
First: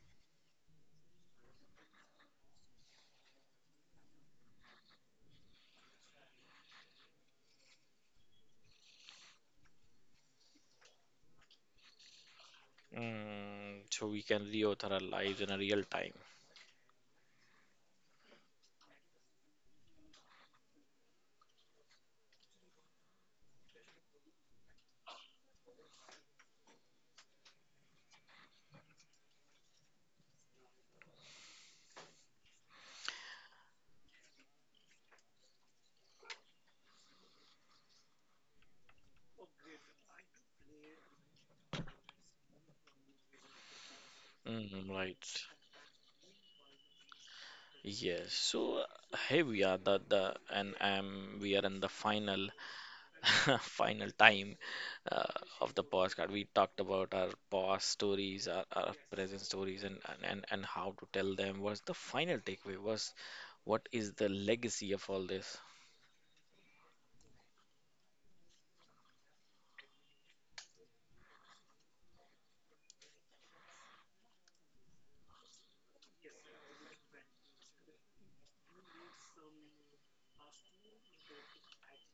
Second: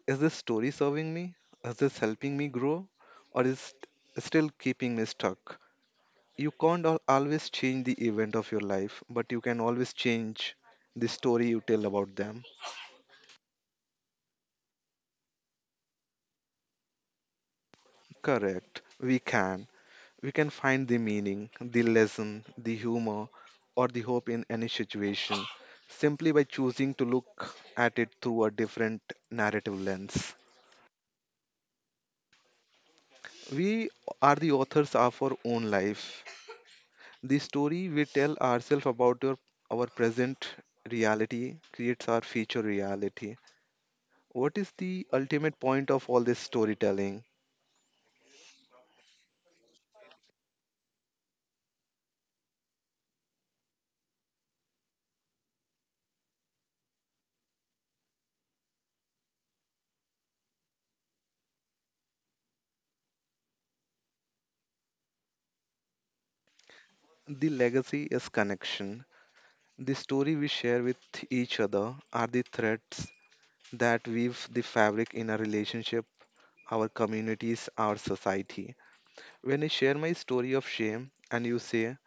Speaker 2: Is this story serving me? Is this helping me grow? Or is it still keeping me stuck? You can't always change the event of your life, but you can always change the story you tell about them.
Speaker 1: Mm, so we can reauthor our lives in a real time.
Speaker 2: Correct. We can. We can find the meaning, the lesson, the humor, or the hope in any situation simply by choosing to look at it through a different narrative lens. We are the authors of our own life. The story we tell ourselves about our present reality creates our future reality. What is
Speaker 1: Mm,
Speaker 2: the
Speaker 1: right.
Speaker 2: ultimate point of all this storytelling?
Speaker 1: Yes. So here we are. The and We are in the final final time uh, of the podcast. We talked about our past stories, our present stories, and how to tell them. What's the final takeaway? Was What is the legacy of all this?
Speaker 2: The legacy is connection. The story we share with each other are the threads that weave the fabric in our relationship, our communities, our society. When I share my story of shame and you say,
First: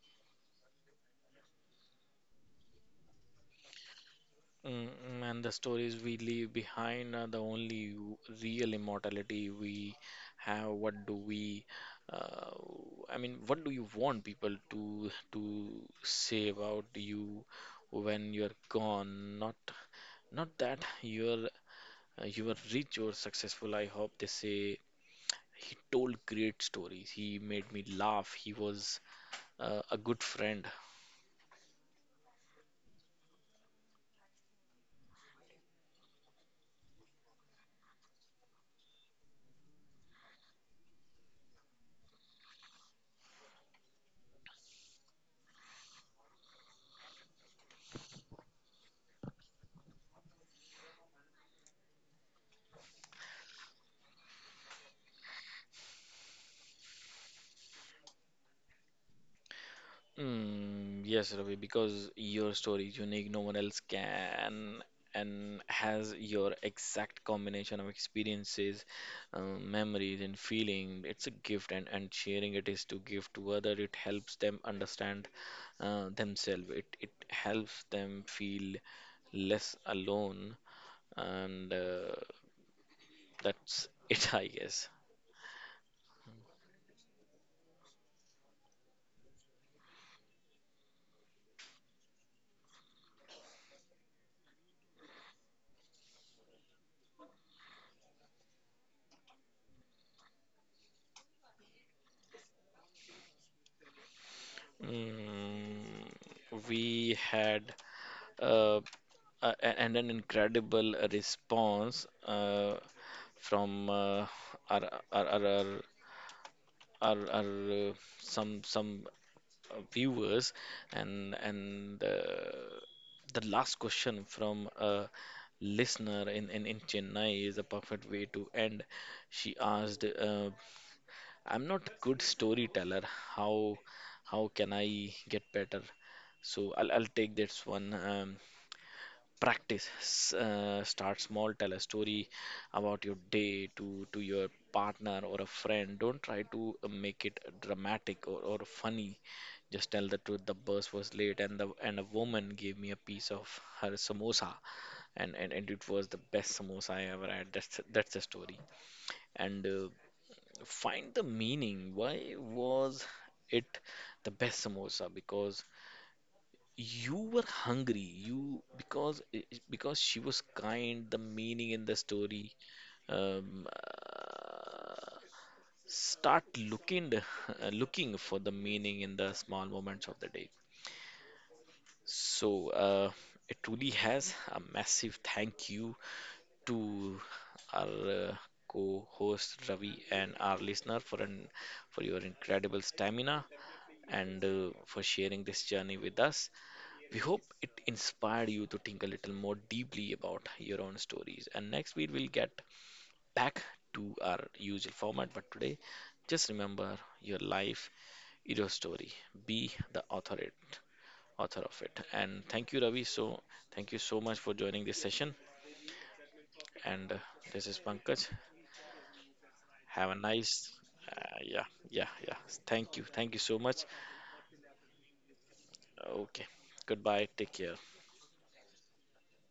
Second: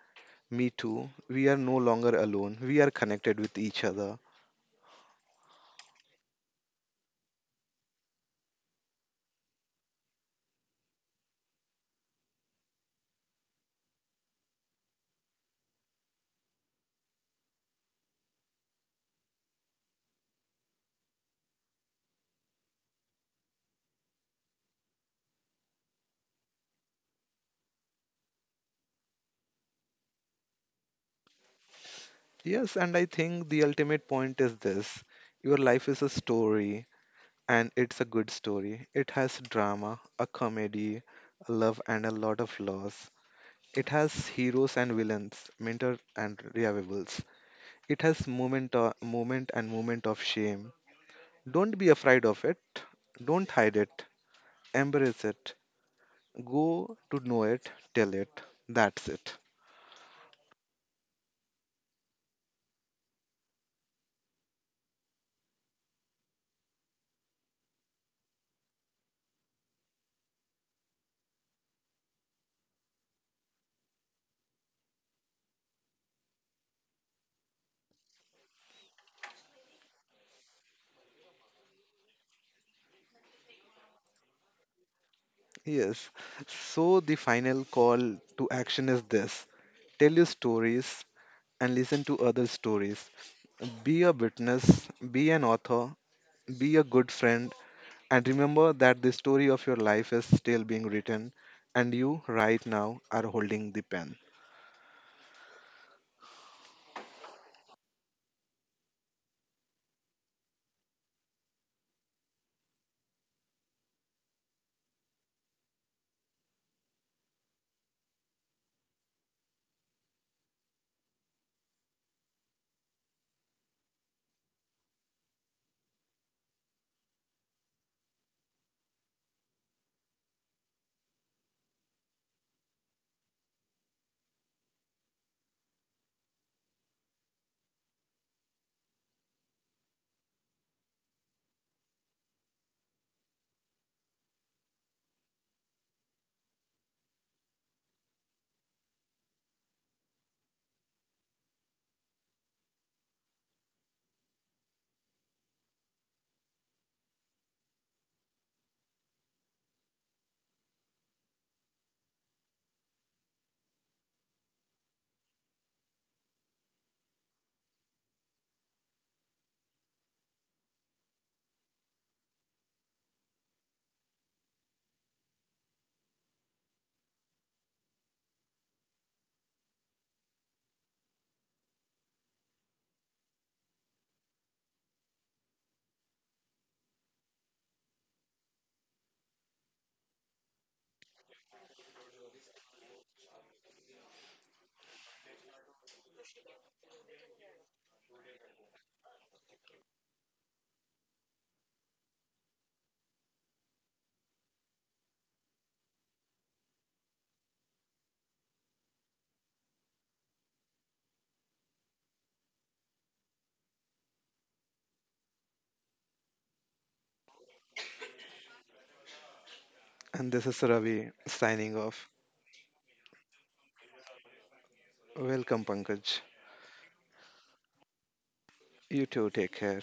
Speaker 2: "Me too," we are no longer alone, we are connected with each other.
Speaker 1: Mm, mm, and the stories we leave behind are the only real immortality we have. What do we, uh, I mean, What do you want people to say about you when you're gone? Not that you're you are rich or successful. I hope they say he told great stories. He made me laugh. He was a good friend.
Speaker 2: Yes, and I think the ultimate point is this: your life is a story, and it's a good story. It has drama, a comedy, love, and a lot of loss. It has heroes and villains, mentor and revivals. It has moment and moment of shame. Don't be afraid of it. Don't hide it. Embrace it. Go to know it. Tell it. That's it.
Speaker 1: Mm, yes, Ravi, because your story is unique. No one else can and has your exact combination of experiences, memories, and feeling. It's a gift, and sharing it is to give to other. It helps them understand themselves. It helps them feel less alone, and that's it, I guess.
Speaker 2: Yes. So the final call to action is this: tell your stories and listen to other stories. Be a witness, be an author, be a good friend, and remember that the story of your life is still being written, and you right now are holding the pen.
Speaker 1: Mm, we had uh, a- and an incredible response from our, our, our, our our some viewers and the last question from a listener in Chennai is a perfect way to end. She asked, "I'm not good storyteller. How how can I get better?" So I'll take this one. Practice. Start small, tell a story about your day to your partner or a friend. Don't try to make it dramatic or funny, just tell the truth. The bus was late and the and a woman gave me a piece of her samosa, and it was the best samosa I ever had. That's the story. And find the meaning. Why was it the best samosa? Because you were hungry. You because I- Because she was kind, the meaning in the story. um, uh, Start looking looking for the meaning in the small moments of the day. So it truly has a massive thank you to our co-host Ravi and our listener for an for your incredible stamina, and for sharing this journey with us. We hope it inspired you to think a little more deeply about your own stories. And next week, we'll get back to our usual format. But today, just remember your life is your story. Be the author of it. And thank you, Ravi. So thank you so much for joining this session. And this is Pankaj.
Speaker 2: And
Speaker 1: Have
Speaker 2: this
Speaker 1: a
Speaker 2: is
Speaker 1: nice,
Speaker 2: Ravi
Speaker 1: uh,
Speaker 2: signing
Speaker 1: yeah,
Speaker 2: off.
Speaker 1: yeah. Thank you so much.
Speaker 2: Welcome, Pankaj.
Speaker 1: Okay, goodbye. Take care.
Speaker 2: You too, take care.